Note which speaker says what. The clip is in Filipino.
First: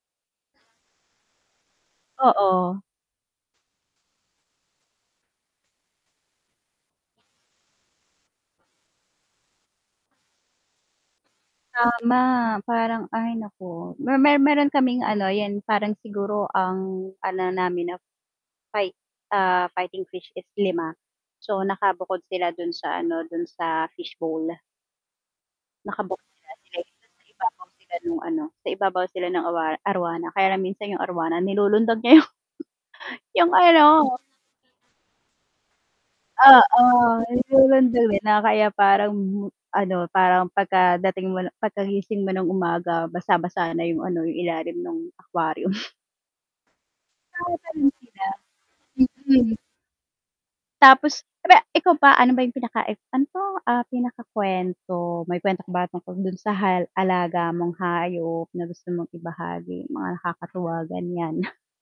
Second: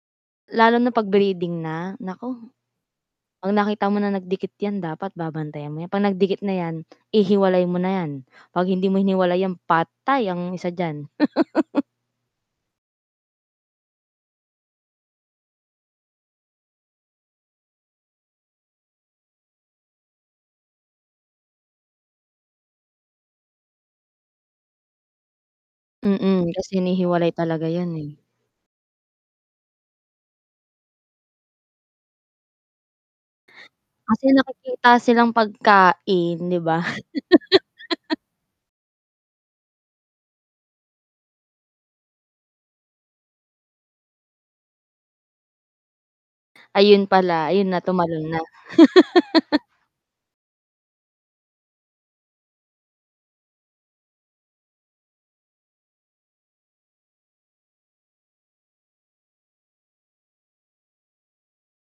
Speaker 1: Lalo na pag breeding na, nako
Speaker 2: Oo.
Speaker 1: pag nakita mo na nagdikit yan dapat babantayan mo yan pag nagdikit na yan ihiwalay mo na yan, pag hindi mo hiniwalay patay ang isa diyan.
Speaker 2: Tama parang ay naku me mer meron kaming ano yun parang siguro ang ano namin na fight, ah, fighting fish is 5, so nakabukod sila dun sa ano, dun sa fish bowl. Nakabukod
Speaker 1: Mm, kasi
Speaker 2: kasi sa
Speaker 1: hinihiwalay
Speaker 2: ibabaw
Speaker 1: talaga yan,
Speaker 2: sila
Speaker 1: eh.
Speaker 2: nung ano, sa ibabaw sila ng awara arwana, kaya lang minsan yung arwana nilulundag niya yung Yung ano.
Speaker 1: Kasi nakikita silang pagkain
Speaker 2: Oo
Speaker 1: 'di ba?
Speaker 2: [unintelligible] na kaya parang ano parang, pagka dating mo na pagkagising mo ng umaga basa-basa na yung ano yung ilalim nung aquarium.
Speaker 1: Ayun pala ayun na
Speaker 2: Nakakamis
Speaker 1: tumalon na.
Speaker 2: sila, mm. Tapos re ikaw ba ano ba yung pinaka i ano 'to, ah, pinakakwento may kwento ka ba tungkol dun sa hal alaga mong hayop na gusto mong ibahagi mga nakakatuwa ganyan?